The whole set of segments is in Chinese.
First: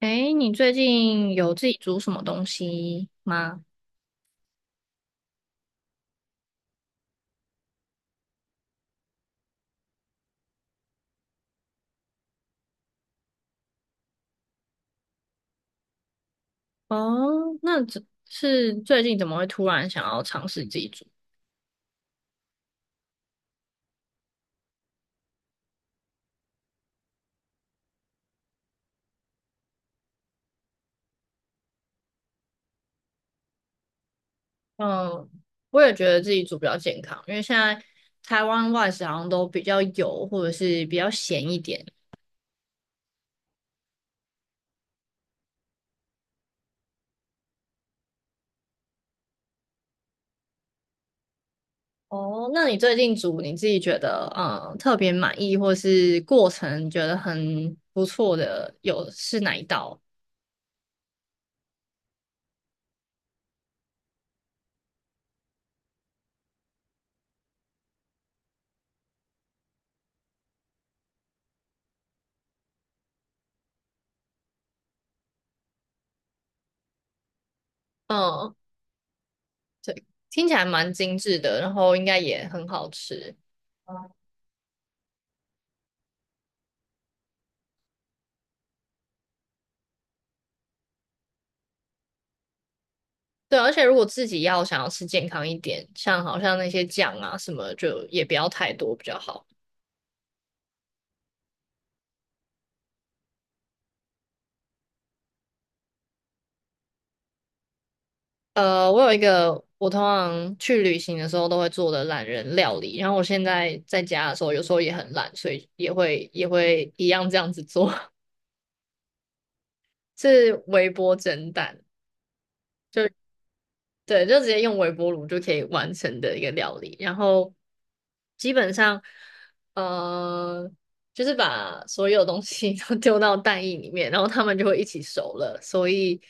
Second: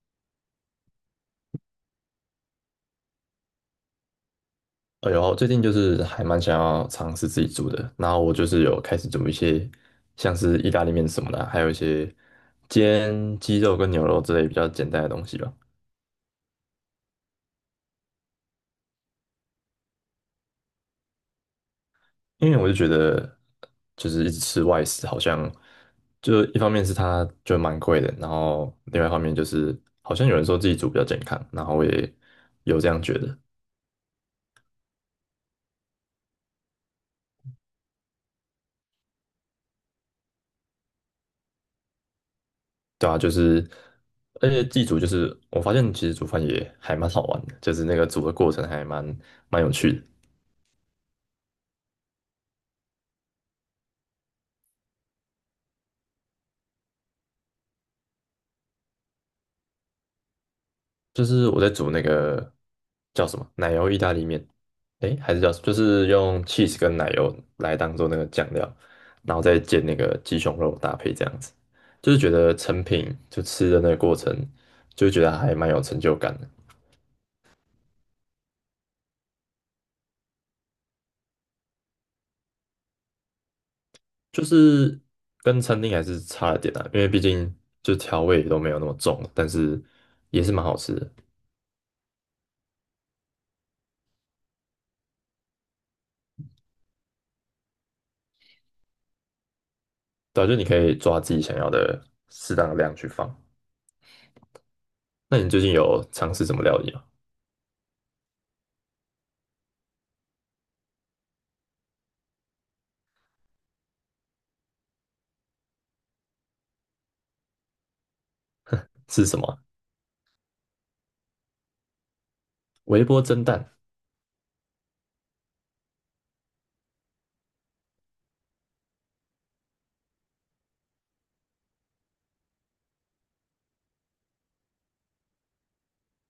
诶，你最近有自己煮什么东西吗？哎呦，最近就是还蛮想要尝试自己煮的，然后我就是有开始煮一些像是意大利面什么的啊，还有一些煎鸡肉跟牛肉之类比较简单的东西吧。哦，那只是最近怎么会突然想要尝试自己煮？因为我就觉得，就是一直吃外食，好像就一方面是它就蛮贵的，然后另外一方面就是好像有人说自己煮比较健康，然后我也有这样觉得。嗯，我也觉得自己煮比较健康，因为现在台湾外食好像都比较油或者是比较咸一点。对啊，就是而且自己煮就是我发现其实煮饭也还蛮好玩的，就是那个煮的过程还蛮有趣的。哦，那你最近煮你自己觉得特别满意，或是过程觉得很不错的，有是哪一道？就是我在煮那个叫什么奶油意大利面，诶，还是叫什么？就是用 cheese 跟奶油来当做那个酱料，然后再煎那个鸡胸肉搭配这样子，就是觉得成品就吃的那个过程，就觉得还蛮有成就感的。嗯，对，听起来蛮精致的，然后应该也很好吃。就是跟餐厅还是差了点啊，因为毕竟就调味都没有那么重，但是也是蛮好吃的。对，而且如果自己要想要吃健康一点，像好像那些酱啊什么，就也不要太多比较好。对啊，就你可以抓自己想要的适当的量去放。那你最近有尝试什么料理吗？我有一个我通常去旅行的时候都会做的懒人料理，然后我现在在家的时候有时候也很懒，所以也会一样这样子做，是什么啊 是微波蒸蛋，微就波蒸蛋。对，就直接用微波炉就可以完成的一个料理。然后基本上，呃，就是把所有东西 都丢到蛋液里面，然后它们就会一起熟了。所以，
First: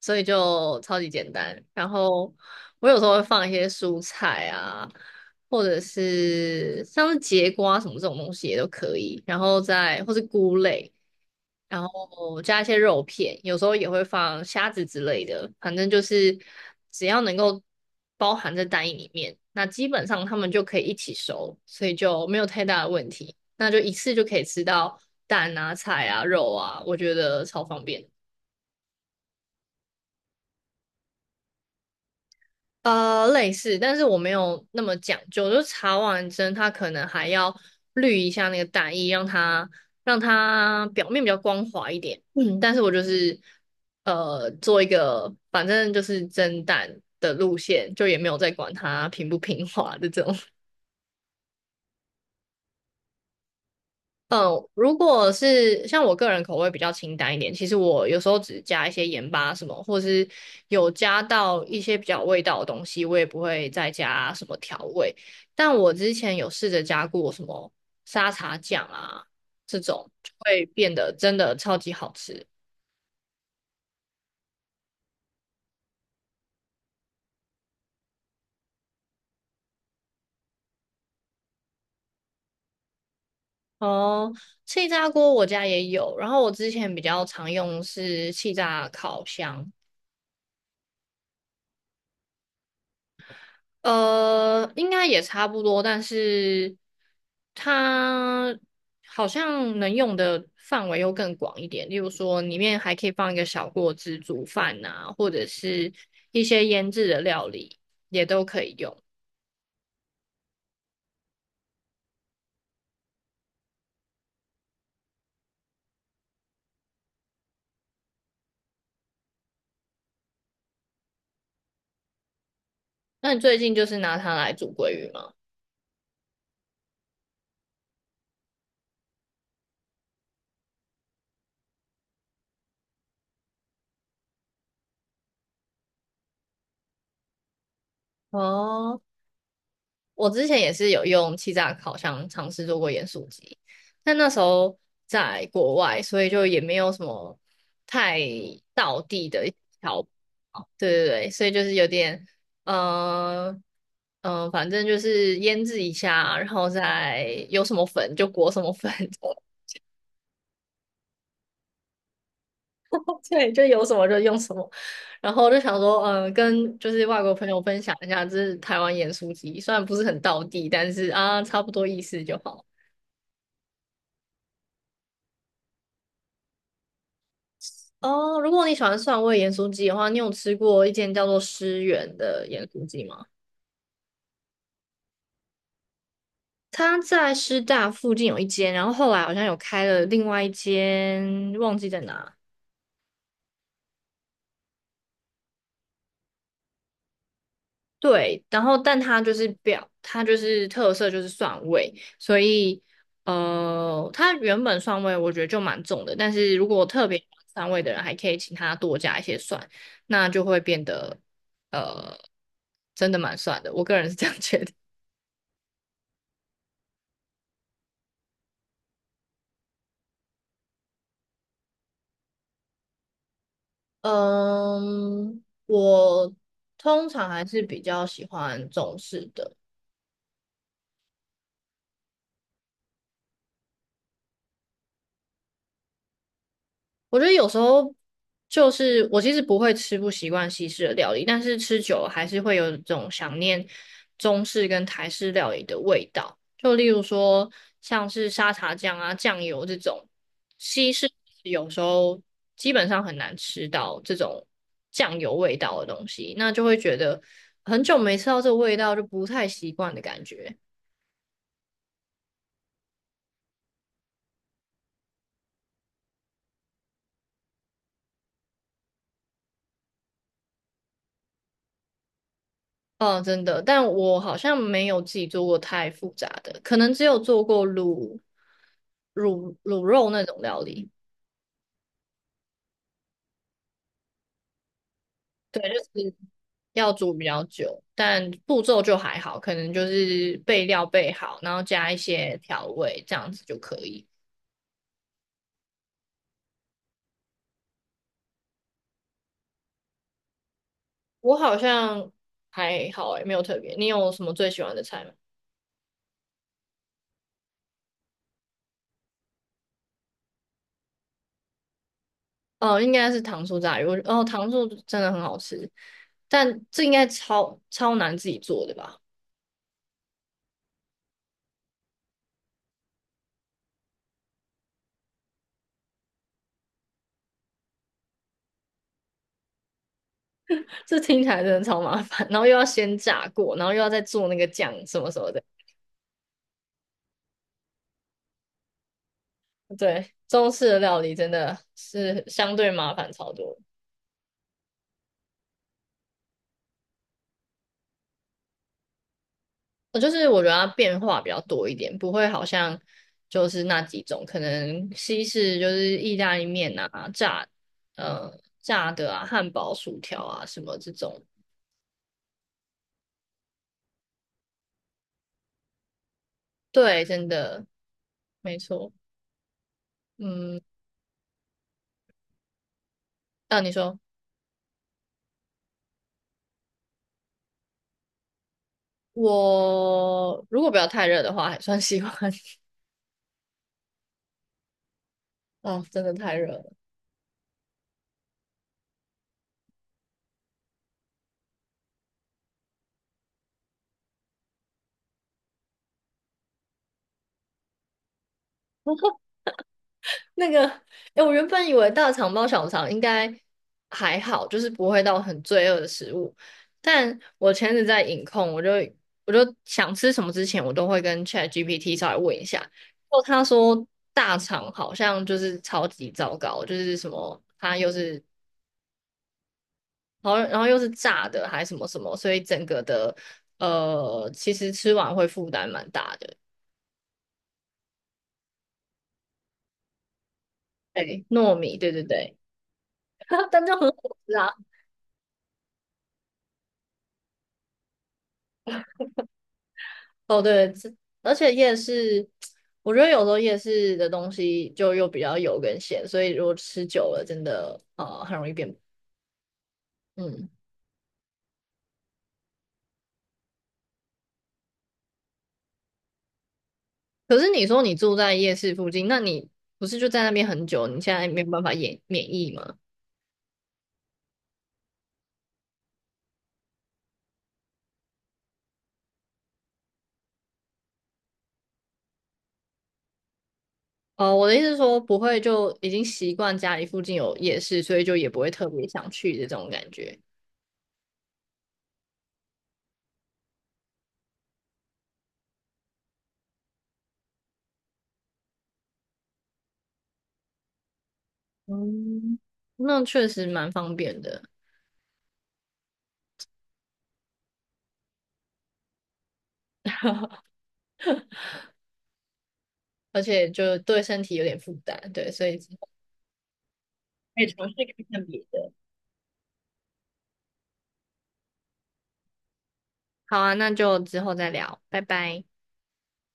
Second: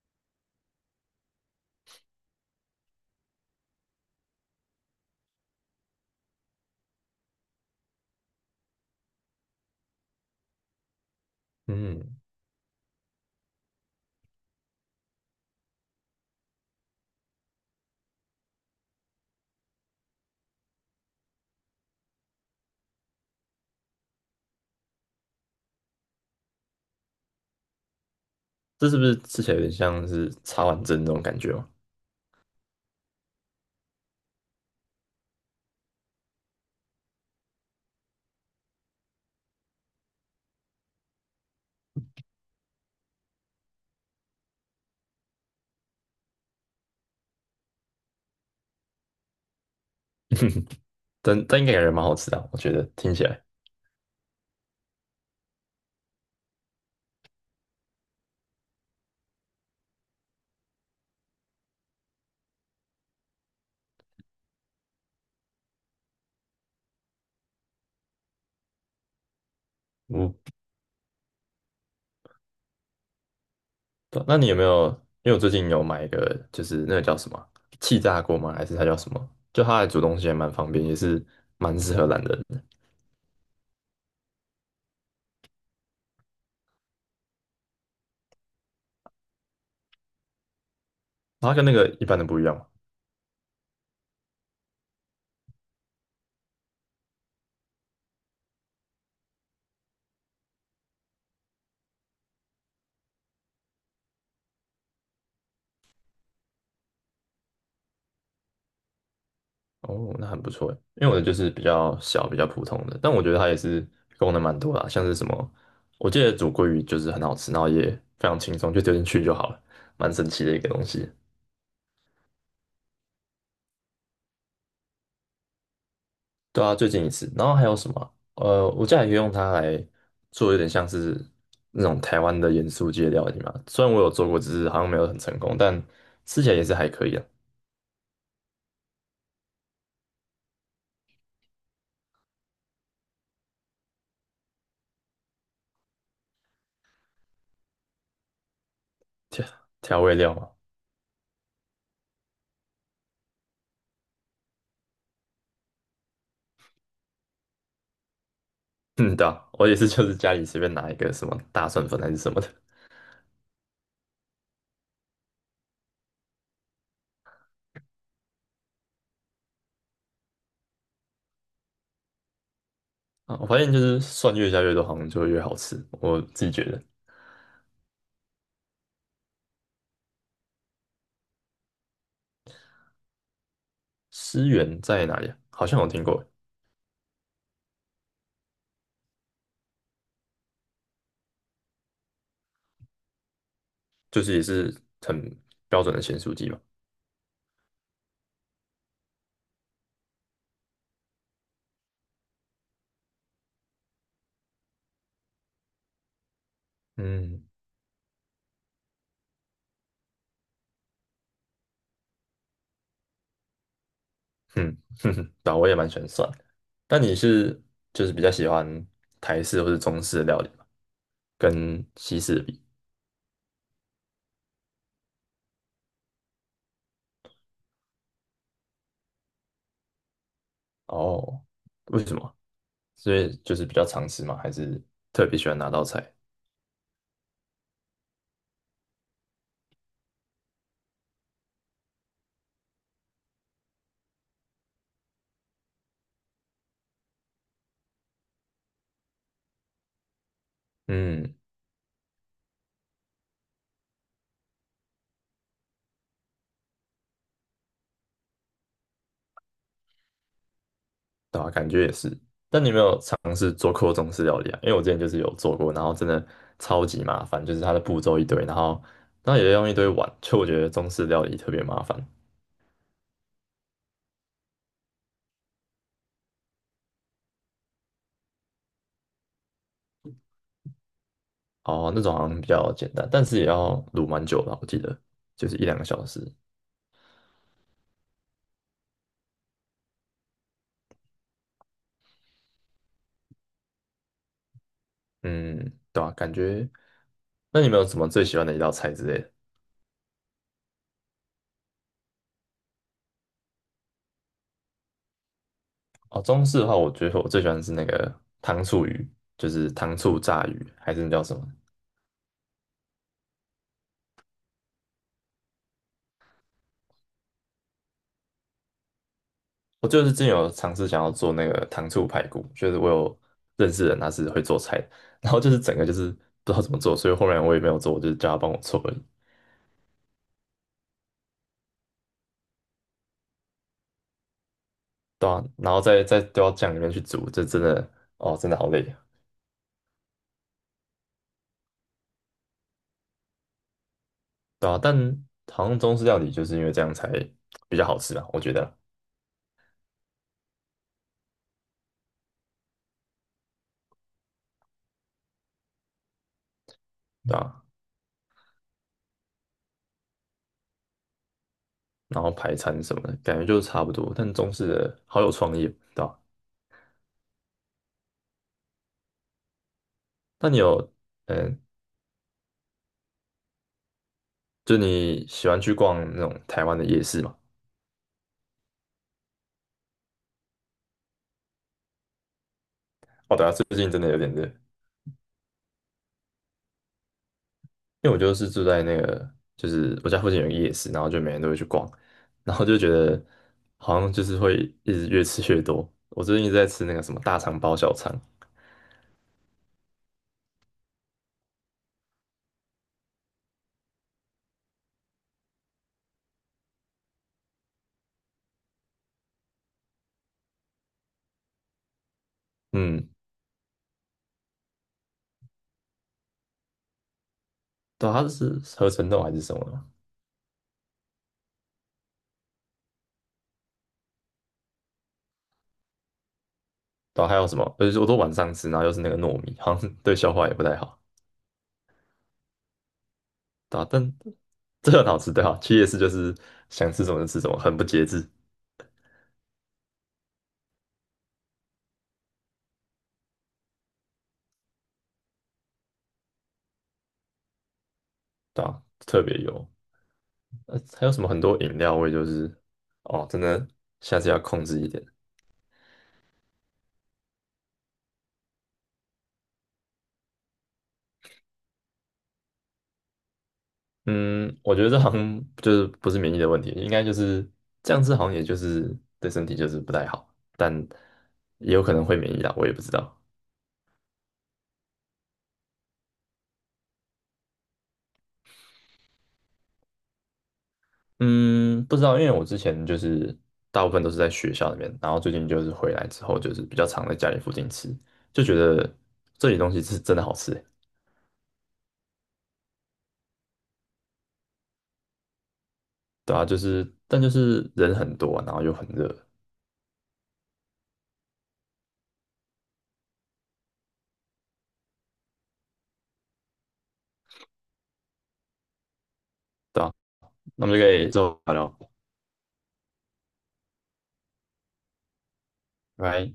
所以就超级简单。然后我有时候会放一些蔬菜啊，或者是像是节瓜什么这种东西也都可以。然后再或是菇类。然嗯，后加一些肉片，有时候也会放虾子之类的，反正就是只要能够包含在蛋液里面，那基本上它们就可以一起熟，所以就没有太大的问题。那就一次就可以吃到蛋啊、菜啊、肉啊，我觉得超方便。这是不是吃起来有点像是茶碗蒸那种感觉吗？类似，但是我没有那么讲究，就查完针，它可能还要滤一下那个蛋液，让它表面比较光滑一点。嗯，但是我就是做一个，反正就是蒸蛋的路线，就也没有再管它平不平滑的这种。但应该感觉蛮好吃的啊我觉得听起来。嗯，如果是像我个人口味比较清淡一点，其实我有时候只加一些盐巴什么，或是有加到一些比较有味道的东西，我也不会再加什么调味。但我之前有试着加过什么沙茶酱啊，这种就我会变得真的超级好吃。不那你有没有？因为我最近有买一个，就是那个叫什么啊气炸锅吗？还是它叫什么？就它来煮东西也蛮方便，也是蛮适合懒人的。哦，气炸锅我家也有，然后我之前比较常用是气炸烤箱，它跟那个一般的不一样嘛。应该也差不多，但是它好像能用的范围又更广一点。例如说，里面还可以放一个小锅子煮饭啊，或者是一些腌制的料理也都可以用。哦，那很不错诶，因为我的就是比较小、比较普通的，但我觉得它也是功能蛮多的啊像是什么，我记得煮鲑鱼就是很好吃，然后也非常轻松，就丢进去就好了，蛮神奇的一个东西。那你最近就是拿它来煮鲑鱼吗？对啊，最近一次，然后还有什么？我家里也用它来做，有点像是那种台湾的盐酥鸡的料理嘛。虽然我有做过，只是好像没有很成功，但吃起来也是还可以啊。哦。我之前也是有用气炸烤箱尝试做过盐酥鸡，但那时候在国外，所以就也没有什么太道地的调调调，味料嘛，对对对，所以就是有点，嗯、呃、反正就是腌制一下，然后再有什么粉就裹什么粉，嗯，对啊，我也是，就是家里随便拿一个什么大蒜粉还是什么的 对，就有什么就用什么，然后我就想说，跟就是外国朋友分享一下，这是台湾盐酥鸡，虽然不是很道地，但是啊，差不多意思就好。啊。我发现就是蒜越加越多，好像就越好吃。我自己觉得，哦，如果你喜欢蒜味盐酥鸡的话，你有吃过一间叫做诗源的盐酥鸡吗？思源在哪里啊？好像有听过，它在师大附近有一间，然后后来好像有开了另外一间，忘记在哪。就是也是很标准的咸酥鸡嘛。对，然后但它就是表，它就是特色就是蒜味，所以它原本蒜味我觉得就蛮重的，但是如果特别喜嗯。欢蒜味的人，还可以请他多加一些蒜，那就会变得呃，真的蛮蒜的。我个人是这样觉得。嗯，哼哼，对啊，我也蛮喜欢蒜的。但你是就是比较喜欢台式或是中式的料理吗？跟西式的比？嗯，我通常还是比较喜欢中式的。哦，为什么？所以就是比较常吃吗？还是特别喜欢哪道菜？我觉得有时候就是我其实不会吃不习惯西式的料理，但是吃久了还是会有一种想念中式跟台式料理的味道。就例如说像是沙茶酱啊、酱油这种，西式嗯，有时候基本上很难吃到这种酱油味道的东西，那就会觉得很久没吃到这个味道，就不太习惯的感觉。对啊，感觉也是。但你有没有尝试做过中式料理啊？因为我之前就是有做过，然后真的超级麻烦，就是它的步骤一堆，然后也要用一堆碗，就我觉得中式料理特别麻烦。哦，真的，但我好像没有自己做过太复杂的，可能只有做过卤肉那种料理，哦，那种好像比较简单，但是也要卤蛮久的，我记得就是一两个小时。要煮比较久，但步骤就还好，可能就是备料备好，然后加一些调味，这样子就可以。嗯，对啊，感觉。那你们有什么最喜欢的一道菜之类的？我好像还好诶，没有特别。你有什么最喜欢的菜吗？哦，中式的话，我觉得我最喜欢的是那个糖醋鱼，就是糖醋炸鱼，还是那叫什么？哦，应该是糖醋炸鱼，糖醋真的很好吃，但这应该超超难自己做的吧？我就是之前有尝试想要做那个糖醋排骨，就是我有认识的人他是会做菜的，然后就是整个就是不知道怎么做，所以后面我也没有做，我就是叫他帮我做而已。这听起来真的超麻烦，然后又要先炸过，然后又要再做那个酱什么什对么的。啊，然后再丢到酱里面去煮，这真的哦，真的好累，啊，对，中式的料理真的是相对麻烦超多。对啊，但好像中式料理就是因为这样才比较好吃吧，我觉得。就是我觉得它变化比较多一点，不会好像就是那几种，可能西式就是意大利面啊、对啊。呃炸的啊、汉堡、薯条啊什么这种。然后排餐什么的，感觉就是差不多。但中式的好有创意哦，对吧？对，真的没错。那你嗯，有，嗯，那、你说就你喜欢去逛那种台湾的夜市吗？我如果不要太热的话，还算喜欢。哦，对啊，最近真的有点热，因 哦，真的太热了。为我就是住在那个，就是我家附近有一个夜市，然后就每天都会去逛，然后就觉得好像就是会一直越吃越多。我最近一直在吃那个什么大肠包小肠。那个，哎，我原本以为大肠包小肠应该还好，就是不会到很罪恶的食物。但我前阵子在饮控，我就想吃什么之前，我都会跟 ChatGPT 稍微问一下。然嗯，后他说大肠好像就是超级糟糕，就是什么它又对是啊它是合成豆还是什么的嘛。好像，然后又是炸的，还什么什么，所以整个的其实吃完会负担蛮大的。对啊还有什么？而且我都晚上吃，然后又是那个糯米，好像 对消化也不太好。对，糯米，对对对，但就对啊，很好但吃啊。这很好吃。对啊，去夜市就是想吃什么就吃什么，很不节制。哦，对，这而且夜市，我觉得有时候夜市的东西就又比较油跟咸，所以如果吃久了，真的很容易对变。啊，特别油。嗯，还有什么很多饮料味，就是哦，真的下次要控制一点。可是你说你住在夜市附近，那你不是就在那边很久？你现在没有办法免疫吗？嗯，我觉得这好像就是不是免疫的问题，应该就是这样吃，好像也就是对身体就是不太好，但也有可能会免疫啦，我也不知道。哦，我的意思是说，不会就已经习惯家里附近有夜市，所以就也不会特别想去的这种感觉。嗯，不知道，因为我之前就是大部分都是在学校里面，然后最近就是回来之后，就是比较常在家里附近吃，就觉得这里东西是真的好吃。嗯，那确实蛮方便的，对啊，就是但就是人很多啊然后又很热。而且就对身体有点负担，对，所以之后可以尝试看看别的。对啊，那我们就可以之后聊聊，好啊，那就之后再聊，拜拜。拜拜。